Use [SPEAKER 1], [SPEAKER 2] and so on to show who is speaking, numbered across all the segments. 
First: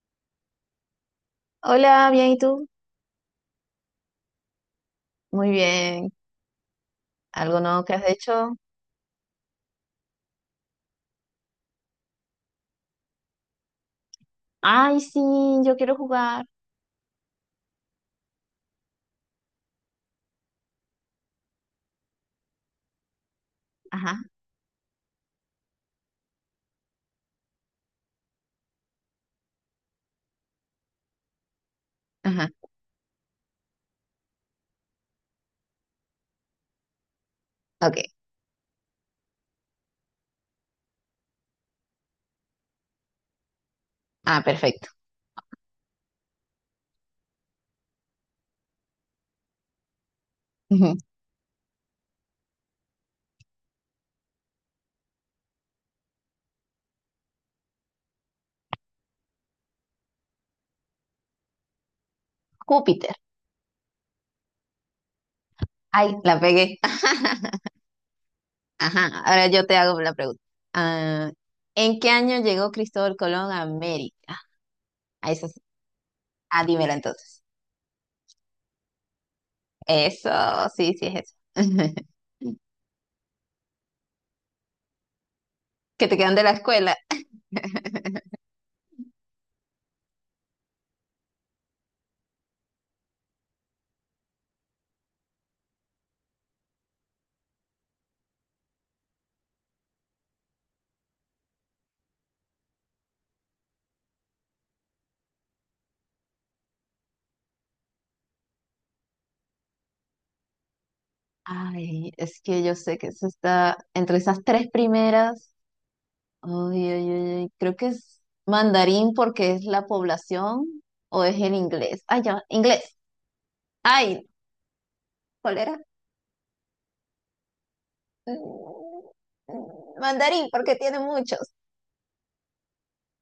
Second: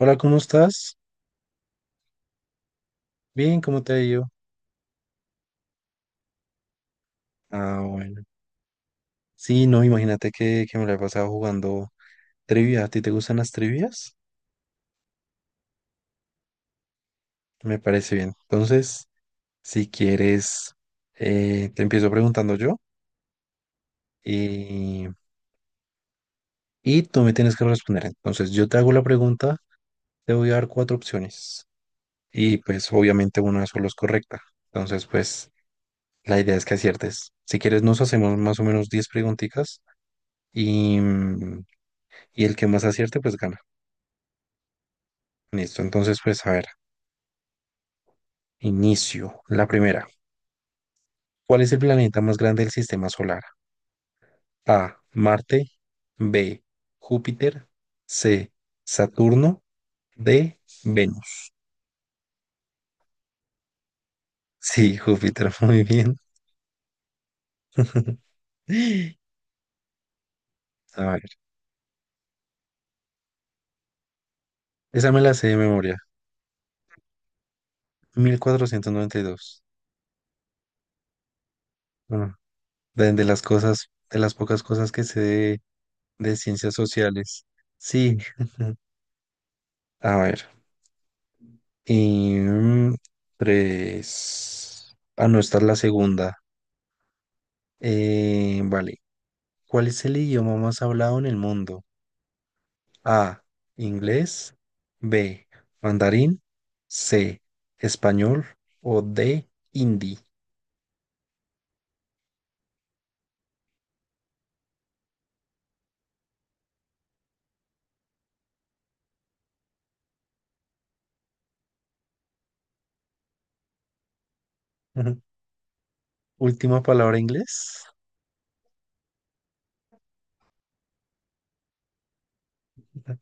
[SPEAKER 1] Hola, ¿cómo estás?
[SPEAKER 2] Hola, bien, ¿y tú?
[SPEAKER 1] Bien, ¿cómo te ha ido?
[SPEAKER 2] Muy bien. ¿Algo
[SPEAKER 1] Ah,
[SPEAKER 2] nuevo que has
[SPEAKER 1] bueno.
[SPEAKER 2] hecho?
[SPEAKER 1] Sí, no, imagínate que, me la he pasado jugando trivia. ¿A ti te gustan las trivias?
[SPEAKER 2] Ay, sí, yo quiero jugar.
[SPEAKER 1] Me parece bien. Entonces, si quieres, te empiezo preguntando yo
[SPEAKER 2] Ajá,
[SPEAKER 1] y, y tú me tienes que responder. Entonces, yo te hago la pregunta, te voy a dar cuatro opciones
[SPEAKER 2] ajá.
[SPEAKER 1] y pues obviamente una solo es correcta. Entonces, pues la idea es que aciertes. Si quieres,
[SPEAKER 2] Ok.
[SPEAKER 1] nos hacemos más o menos 10 preguntitas y, mm, y el que más acierte, pues gana.
[SPEAKER 2] Ah, perfecto.
[SPEAKER 1] Listo, entonces pues a ver, inicio. La primera,
[SPEAKER 2] Ujú.
[SPEAKER 1] ¿cuál es el planeta más grande del sistema solar? A, Marte, B, Júpiter, C, Saturno, D, Venus.
[SPEAKER 2] Júpiter.
[SPEAKER 1] Sí, Júpiter, muy
[SPEAKER 2] Ay,
[SPEAKER 1] bien.
[SPEAKER 2] la pegué. Ajá, ahora yo te hago la pregunta.
[SPEAKER 1] A ver,
[SPEAKER 2] Ah, ¿en qué año llegó Cristóbal Colón a América?
[SPEAKER 1] esa me
[SPEAKER 2] Ah,
[SPEAKER 1] la
[SPEAKER 2] eso
[SPEAKER 1] sé de
[SPEAKER 2] sí.
[SPEAKER 1] memoria.
[SPEAKER 2] Ah, dímela entonces.
[SPEAKER 1] 1492.
[SPEAKER 2] Eso, sí, sí, es eso.
[SPEAKER 1] Bueno, de las cosas, de las pocas cosas que sé de,
[SPEAKER 2] Que te quedan de la
[SPEAKER 1] ciencias
[SPEAKER 2] escuela.
[SPEAKER 1] sociales. Sí, a ver, y tres. Ah, no, esta es la segunda. Vale. ¿Cuál es el idioma más hablado en el mundo? A. Inglés. B. Mandarín. C. Español. O D. Hindi.
[SPEAKER 2] Ay, es que yo sé que eso está entre esas tres primeras. Ay, ay, ay, ay, creo que es mandarín porque es la población o es el inglés. Ay, ya, inglés. Ay,
[SPEAKER 1] Ujú.
[SPEAKER 2] ¿cuál era?
[SPEAKER 1] Última palabra, inglés.
[SPEAKER 2] Mm, mm, mandarín porque tiene muchos.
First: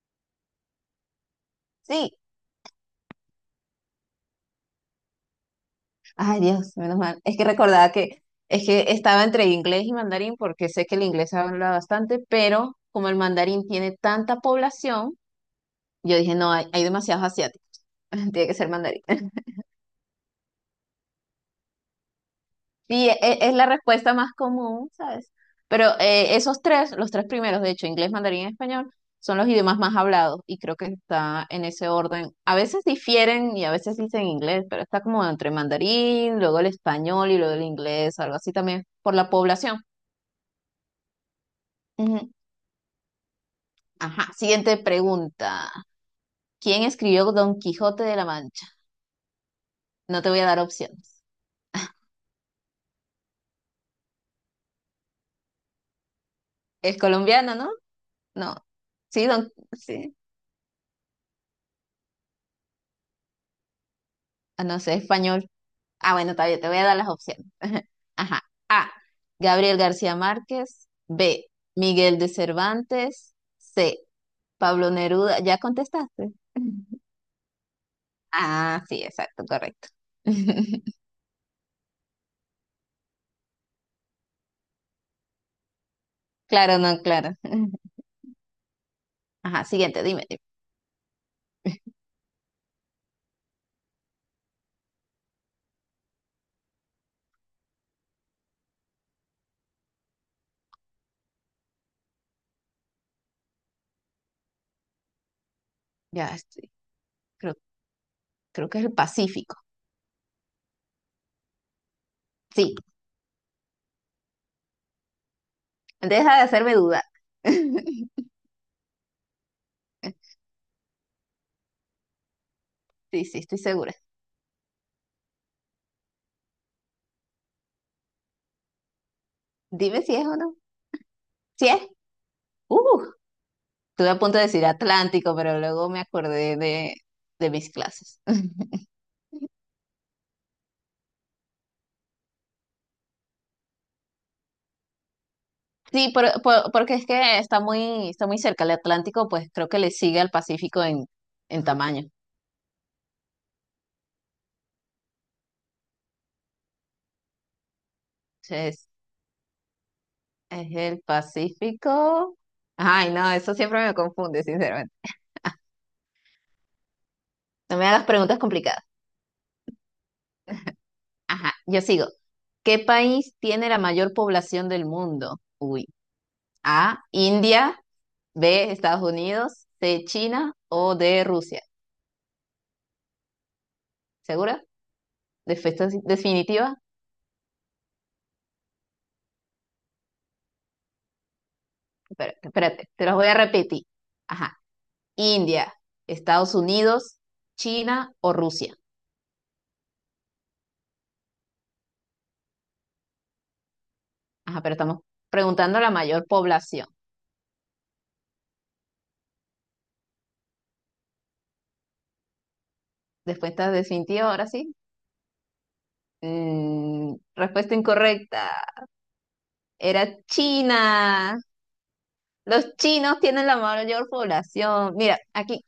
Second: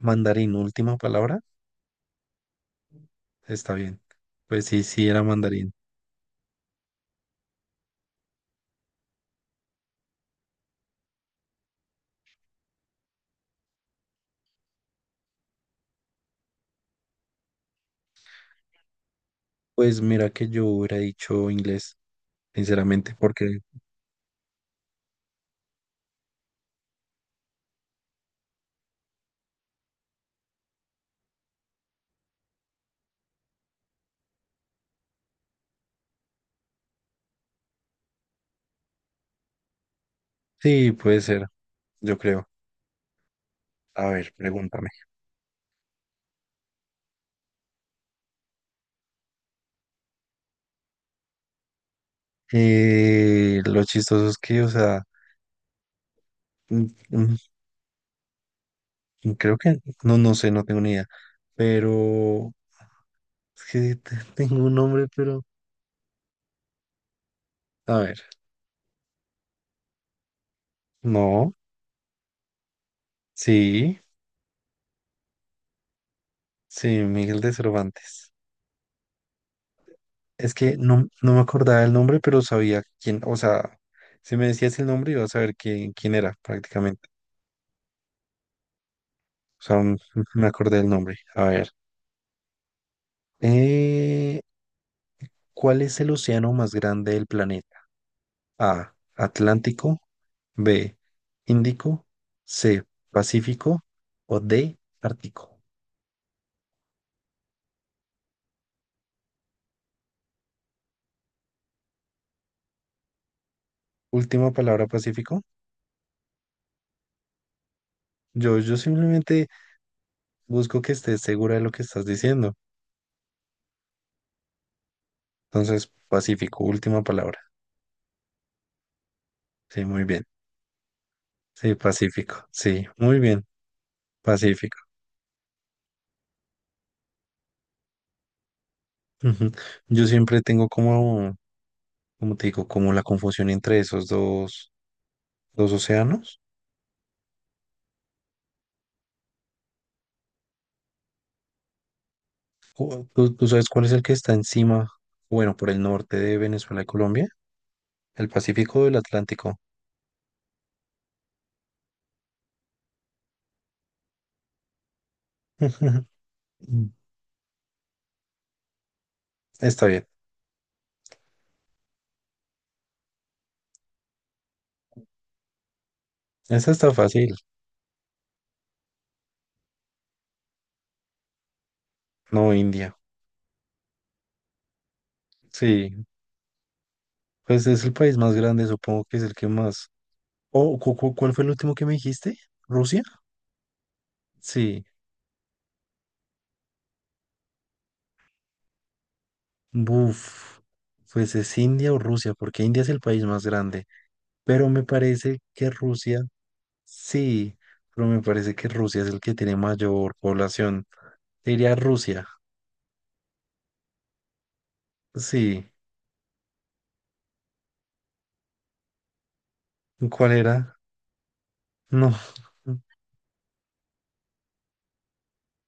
[SPEAKER 1] Mandarín, última palabra.
[SPEAKER 2] Sí.
[SPEAKER 1] Está bien. Pues sí, sí, era mandarín.
[SPEAKER 2] Ay, Dios, menos mal. Es que recordaba que es que estaba entre inglés y mandarín porque sé que el inglés se habla bastante, pero como el mandarín tiene tanta población, yo dije, no, hay demasiados asiáticos. Tiene que ser mandarín.
[SPEAKER 1] Pues mira que yo hubiera dicho inglés,
[SPEAKER 2] Sí, e-
[SPEAKER 1] sinceramente,
[SPEAKER 2] e- es
[SPEAKER 1] porque
[SPEAKER 2] la respuesta más común, ¿sabes? Pero esos tres, los tres primeros, de hecho, inglés, mandarín y español, son los idiomas más hablados y creo que está en ese orden. A veces difieren y a veces dicen inglés, pero está como entre mandarín, luego el español y luego el inglés, algo así también, por la población.
[SPEAKER 1] sí, puede ser, yo
[SPEAKER 2] Ujú.
[SPEAKER 1] creo. A ver,
[SPEAKER 2] Ajá, siguiente
[SPEAKER 1] pregúntame.
[SPEAKER 2] pregunta. ¿Quién escribió Don Quijote de la Mancha? No te voy a dar opciones.
[SPEAKER 1] Lo chistoso es que, o sea, mm,
[SPEAKER 2] Es
[SPEAKER 1] mm,
[SPEAKER 2] colombiano, ¿no? No. Sí, don...
[SPEAKER 1] creo que,
[SPEAKER 2] sí.
[SPEAKER 1] no, no sé, no tengo ni idea, pero es que tengo
[SPEAKER 2] Ah,
[SPEAKER 1] un
[SPEAKER 2] no sé,
[SPEAKER 1] nombre, pero,
[SPEAKER 2] español. Ah, bueno, todavía te voy a dar las opciones.
[SPEAKER 1] a ver,
[SPEAKER 2] Ajá. A. Gabriel García Márquez. B.
[SPEAKER 1] no,
[SPEAKER 2] Miguel de Cervantes.
[SPEAKER 1] sí,
[SPEAKER 2] C. Pablo Neruda. ¿Ya contestaste?
[SPEAKER 1] sí, Miguel de Cervantes.
[SPEAKER 2] Ah, sí, exacto, correcto.
[SPEAKER 1] Es que no, no me acordaba el nombre, pero sabía quién, o sea, si me decías el nombre, iba a saber quién era
[SPEAKER 2] Claro, no,
[SPEAKER 1] prácticamente.
[SPEAKER 2] claro.
[SPEAKER 1] O
[SPEAKER 2] Ajá,
[SPEAKER 1] sea,
[SPEAKER 2] siguiente, dime, dime.
[SPEAKER 1] me acordé del nombre. A ver, eh, ¿cuál es el océano más grande del planeta? A. Atlántico. B. Índico. C. Pacífico. O D. Ártico.
[SPEAKER 2] Ya estoy. Creo, creo que es el Pacífico. Sí,
[SPEAKER 1] Última palabra, Pacífico.
[SPEAKER 2] deja de hacerme dudar.
[SPEAKER 1] Yo simplemente busco que estés segura de lo que estás diciendo.
[SPEAKER 2] Sí, sí, estoy segura.
[SPEAKER 1] Entonces, Pacífico, última palabra. Sí,
[SPEAKER 2] Dime
[SPEAKER 1] muy
[SPEAKER 2] si
[SPEAKER 1] bien.
[SPEAKER 2] es o no. Si
[SPEAKER 1] Sí,
[SPEAKER 2] es.
[SPEAKER 1] Pacífico. Sí,
[SPEAKER 2] Uh,
[SPEAKER 1] muy bien.
[SPEAKER 2] estuve a punto de decir
[SPEAKER 1] Pacífico.
[SPEAKER 2] Atlántico, pero luego me acordé de mis clases.
[SPEAKER 1] Ujú. Yo siempre tengo como, como te digo, como la confusión entre esos dos
[SPEAKER 2] Sí,
[SPEAKER 1] océanos.
[SPEAKER 2] porque es que está muy cerca. El Atlántico, pues creo que le sigue al Pacífico en tamaño.
[SPEAKER 1] ¿Tú sabes cuál es el que está encima, bueno, por el norte de Venezuela y Colombia? El Pacífico o
[SPEAKER 2] Entonces,
[SPEAKER 1] el Atlántico.
[SPEAKER 2] es el Pacífico. Ay, no, eso siempre me confunde, sinceramente. No me hagas preguntas complicadas.
[SPEAKER 1] Está bien.
[SPEAKER 2] Ajá, yo sigo. ¿Qué país tiene la mayor población del mundo? Uy.
[SPEAKER 1] Esa está
[SPEAKER 2] A,
[SPEAKER 1] fácil.
[SPEAKER 2] India, B, Estados Unidos, C, China o D, Rusia.
[SPEAKER 1] No, India.
[SPEAKER 2] ¿Segura? ¿Defe-
[SPEAKER 1] Sí,
[SPEAKER 2] ¿Definitiva?
[SPEAKER 1] pues es el país más grande, supongo que es el que más. Oh, ¿cuál fue el último que me dijiste?
[SPEAKER 2] Espérate,
[SPEAKER 1] ¿Rusia?
[SPEAKER 2] te los voy a repetir. Ajá.
[SPEAKER 1] Sí.
[SPEAKER 2] India, Estados Unidos, China o Rusia.
[SPEAKER 1] Buf. Pues es India o Rusia, porque India es el país más grande.
[SPEAKER 2] Ajá,
[SPEAKER 1] Pero
[SPEAKER 2] pero
[SPEAKER 1] me
[SPEAKER 2] estamos
[SPEAKER 1] parece que
[SPEAKER 2] preguntando a la
[SPEAKER 1] Rusia,
[SPEAKER 2] mayor población.
[SPEAKER 1] sí, pero me parece que Rusia es el que tiene mayor población. Diría Rusia.
[SPEAKER 2] Después estás definitiva, ahora sí.
[SPEAKER 1] Sí.
[SPEAKER 2] Mm, respuesta incorrecta. Era
[SPEAKER 1] ¿Cuál era?
[SPEAKER 2] China.
[SPEAKER 1] No.
[SPEAKER 2] Los chinos tienen la mayor población. Mira, aquí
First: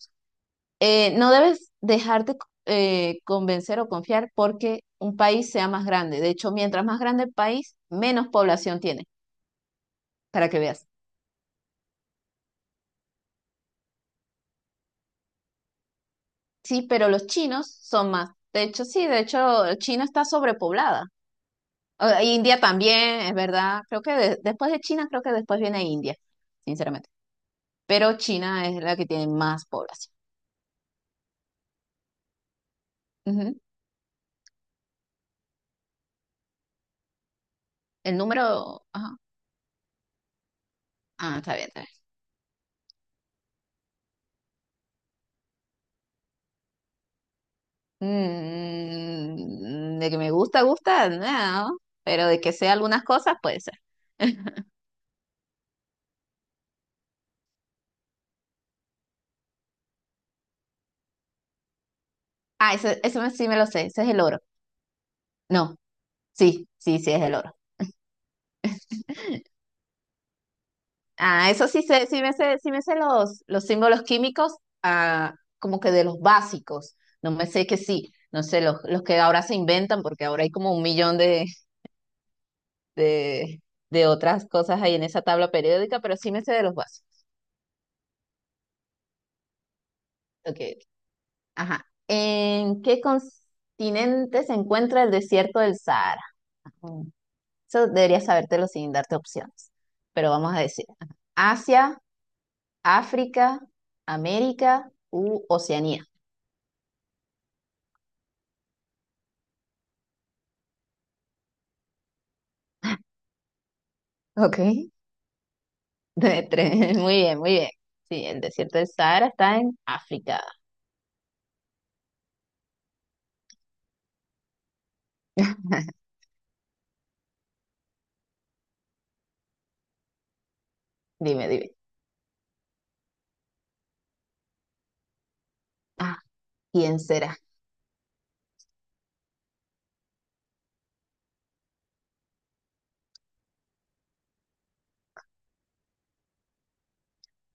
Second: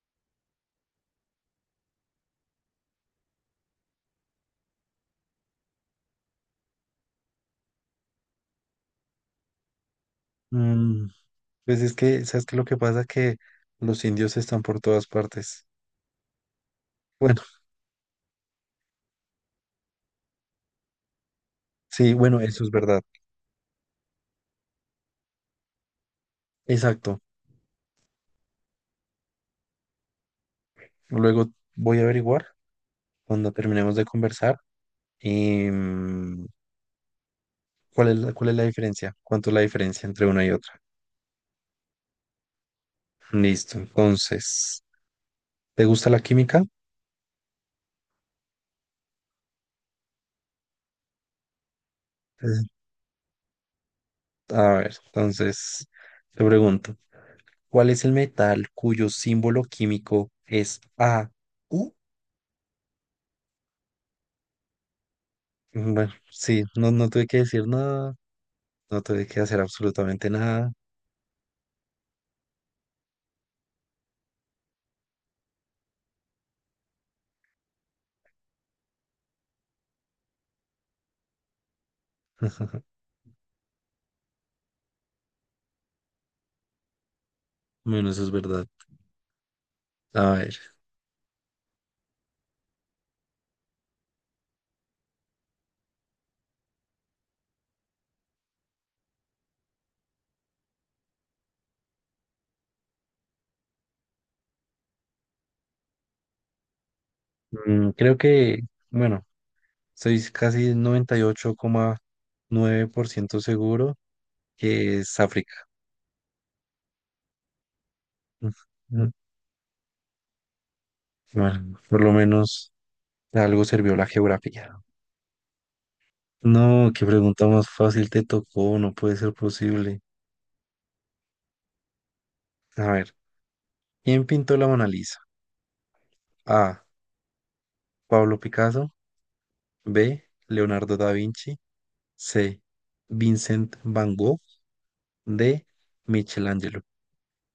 [SPEAKER 2] no debes dejarte convencer o confiar porque un país sea más grande. De hecho, mientras más grande el país, menos población tiene, para que veas.
[SPEAKER 1] Mm, pues es que, ¿sabes qué? Lo que pasa que los indios están por todas partes.
[SPEAKER 2] Sí, pero los
[SPEAKER 1] Bueno,
[SPEAKER 2] chinos son más. De hecho, sí, de hecho, China está sobrepoblada.
[SPEAKER 1] sí,
[SPEAKER 2] E
[SPEAKER 1] bueno,
[SPEAKER 2] India
[SPEAKER 1] eso es verdad.
[SPEAKER 2] también, es verdad. Creo que después de China, creo que después viene India, sinceramente.
[SPEAKER 1] Exacto.
[SPEAKER 2] Pero China es la que tiene más población.
[SPEAKER 1] Luego voy a averiguar cuando
[SPEAKER 2] Ujú.
[SPEAKER 1] terminemos de conversar y cuál
[SPEAKER 2] El
[SPEAKER 1] es la
[SPEAKER 2] número...
[SPEAKER 1] diferencia,
[SPEAKER 2] ajá.
[SPEAKER 1] cuánto es la diferencia entre una y otra.
[SPEAKER 2] Ah, está bien, está bien.
[SPEAKER 1] Listo. Entonces, ¿te gusta la química?
[SPEAKER 2] Mm, de que me gusta, gusta, no. Pero de que
[SPEAKER 1] Pues,
[SPEAKER 2] sea algunas cosas, puede ser.
[SPEAKER 1] a ver, entonces te pregunto, ¿cuál es el metal cuyo símbolo químico es AU?
[SPEAKER 2] Ah, eso sí me lo sé. Ese es el oro. No,
[SPEAKER 1] Bueno, sí,
[SPEAKER 2] sí,
[SPEAKER 1] no,
[SPEAKER 2] sí,
[SPEAKER 1] no
[SPEAKER 2] sí, es
[SPEAKER 1] tuve
[SPEAKER 2] el
[SPEAKER 1] que
[SPEAKER 2] oro.
[SPEAKER 1] decir nada. No tuve que hacer absolutamente nada.
[SPEAKER 2] Ah, eso sí sé, sí me sé los símbolos químicos, ah, como que de los básicos. No me sé que sí, no sé, los que ahora se inventan, porque ahora hay como un millón de, de otras cosas ahí en esa tabla periódica, pero sí me sé de los básicos.
[SPEAKER 1] Bueno, eso es verdad. A
[SPEAKER 2] Ok,
[SPEAKER 1] ver,
[SPEAKER 2] ajá. ¿En qué continente se encuentra el desierto del Sahara? Mm, eso deberías sabértelo sin darte opciones, pero vamos a decir. Ajá. Asia, África, América u Oceanía.
[SPEAKER 1] creo que, bueno, estoy casi 98,9% seguro
[SPEAKER 2] Ok.
[SPEAKER 1] que es África.
[SPEAKER 2] De tres. Muy bien, muy bien. Sí, el
[SPEAKER 1] Mm,
[SPEAKER 2] desierto del
[SPEAKER 1] mm,
[SPEAKER 2] Sahara está en África.
[SPEAKER 1] Bueno, por lo menos algo sirvió la geografía. No, qué pregunta más fácil te tocó, no puede ser posible.
[SPEAKER 2] Dime, dime.
[SPEAKER 1] A ver, ¿quién pintó la Mona Lisa?
[SPEAKER 2] Ah,
[SPEAKER 1] A.
[SPEAKER 2] ¿quién será?
[SPEAKER 1] Pablo Picasso. B. Leonardo da Vinci. C. Vincent Van Gogh. D. Michelangelo.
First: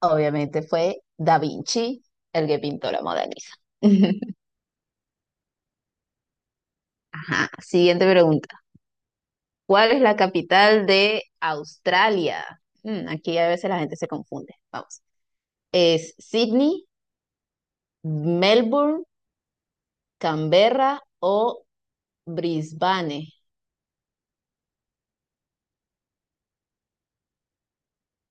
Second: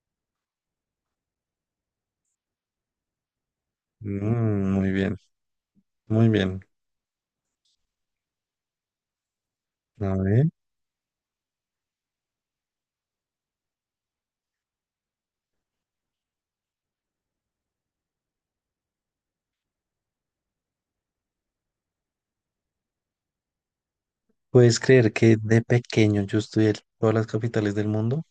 [SPEAKER 2] Obviamente fue Da Vinci, el que pintó la Mona Lisa.
[SPEAKER 1] Mm, muy bien, muy bien.
[SPEAKER 2] Ajá, siguiente pregunta. ¿Cuál es
[SPEAKER 1] A
[SPEAKER 2] la
[SPEAKER 1] ver,
[SPEAKER 2] capital de Australia? Mm, aquí a veces la gente se confunde. Vamos. ¿Es Sydney, Melbourne, Canberra o Brisbane?
[SPEAKER 1] ¿puedes creer que de pequeño yo estudié todas las capitales del mundo?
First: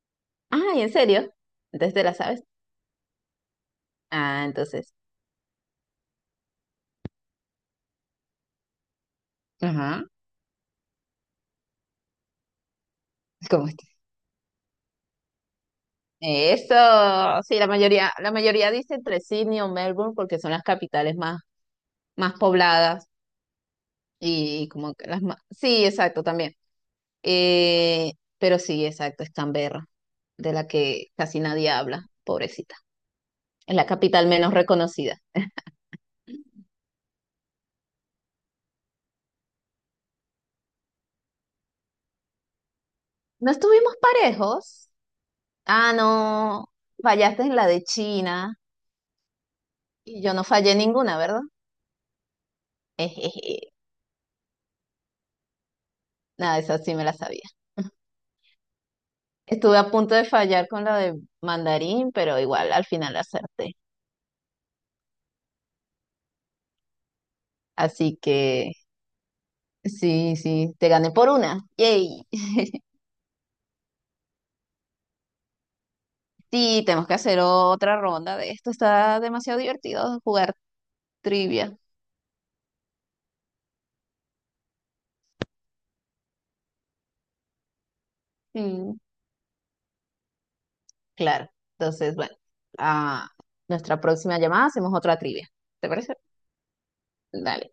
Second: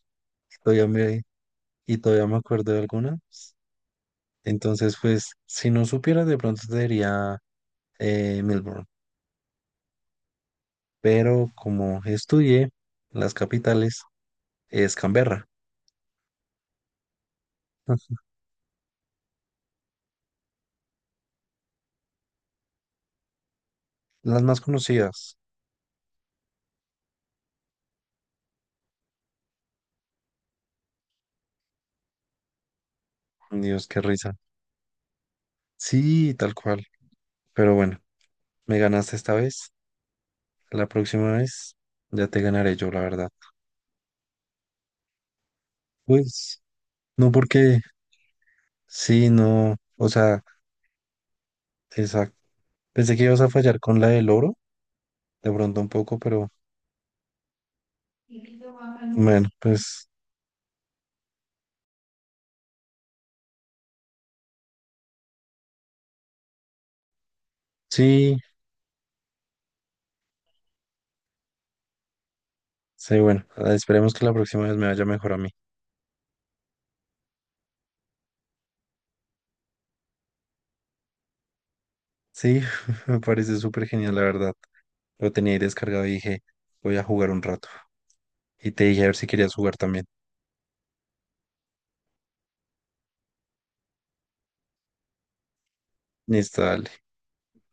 [SPEAKER 1] Y
[SPEAKER 2] Ah, ¿en serio? Entonces te la
[SPEAKER 1] todavía me
[SPEAKER 2] sabes.
[SPEAKER 1] acuerdo de algunas.
[SPEAKER 2] Ah, entonces.
[SPEAKER 1] Entonces, pues, si no supiera, de pronto te diría, Melbourne.
[SPEAKER 2] Ajá.
[SPEAKER 1] Pero como estudié las
[SPEAKER 2] ¿Cómo
[SPEAKER 1] capitales, es Canberra.
[SPEAKER 2] eso, sí, la mayoría, la mayoría dice entre Sydney o Melbourne porque son las capitales más, más pobladas
[SPEAKER 1] Las más
[SPEAKER 2] y como que las
[SPEAKER 1] conocidas.
[SPEAKER 2] más, sí, exacto, también. Eh, pero sí, exacto, es Canberra, de la que casi nadie habla, pobrecita. Es la
[SPEAKER 1] Dios, qué
[SPEAKER 2] capital
[SPEAKER 1] risa.
[SPEAKER 2] menos reconocida.
[SPEAKER 1] Sí, tal cual. Pero bueno, me ganaste esta vez. La próxima vez ya te ganaré yo, la verdad.
[SPEAKER 2] ¿No estuvimos parejos? Ah,
[SPEAKER 1] Pues,
[SPEAKER 2] no,
[SPEAKER 1] no
[SPEAKER 2] fallaste en la
[SPEAKER 1] porque...
[SPEAKER 2] de China
[SPEAKER 1] Sí, no, o
[SPEAKER 2] y yo
[SPEAKER 1] sea,
[SPEAKER 2] no fallé ninguna, ¿verdad?
[SPEAKER 1] exacto. Pensé que ibas a
[SPEAKER 2] Ejeje,
[SPEAKER 1] fallar con la del oro, de pronto un poco, pero
[SPEAKER 2] nada, esa sí me la sabía.
[SPEAKER 1] bueno,
[SPEAKER 2] Estuve a
[SPEAKER 1] pues
[SPEAKER 2] punto de fallar con la de mandarín, pero igual al final acerté. Así
[SPEAKER 1] sí,
[SPEAKER 2] que sí, sí, te gané por una. Yay.
[SPEAKER 1] sí, bueno, ah, esperemos que la próxima vez me vaya mejor a mí.
[SPEAKER 2] Sí, tenemos que hacer otra ronda de esto. Está demasiado divertido jugar trivia.
[SPEAKER 1] Sí, me parece súper genial, la verdad. Lo tenía ahí descargado y dije, voy a jugar un rato. Y te
[SPEAKER 2] Mm,
[SPEAKER 1] dije a ver si querías jugar también.
[SPEAKER 2] claro. Entonces, bueno, a nuestra próxima llamada hacemos otra trivia. ¿Te parece?
[SPEAKER 1] Listo, dale.
[SPEAKER 2] Dale.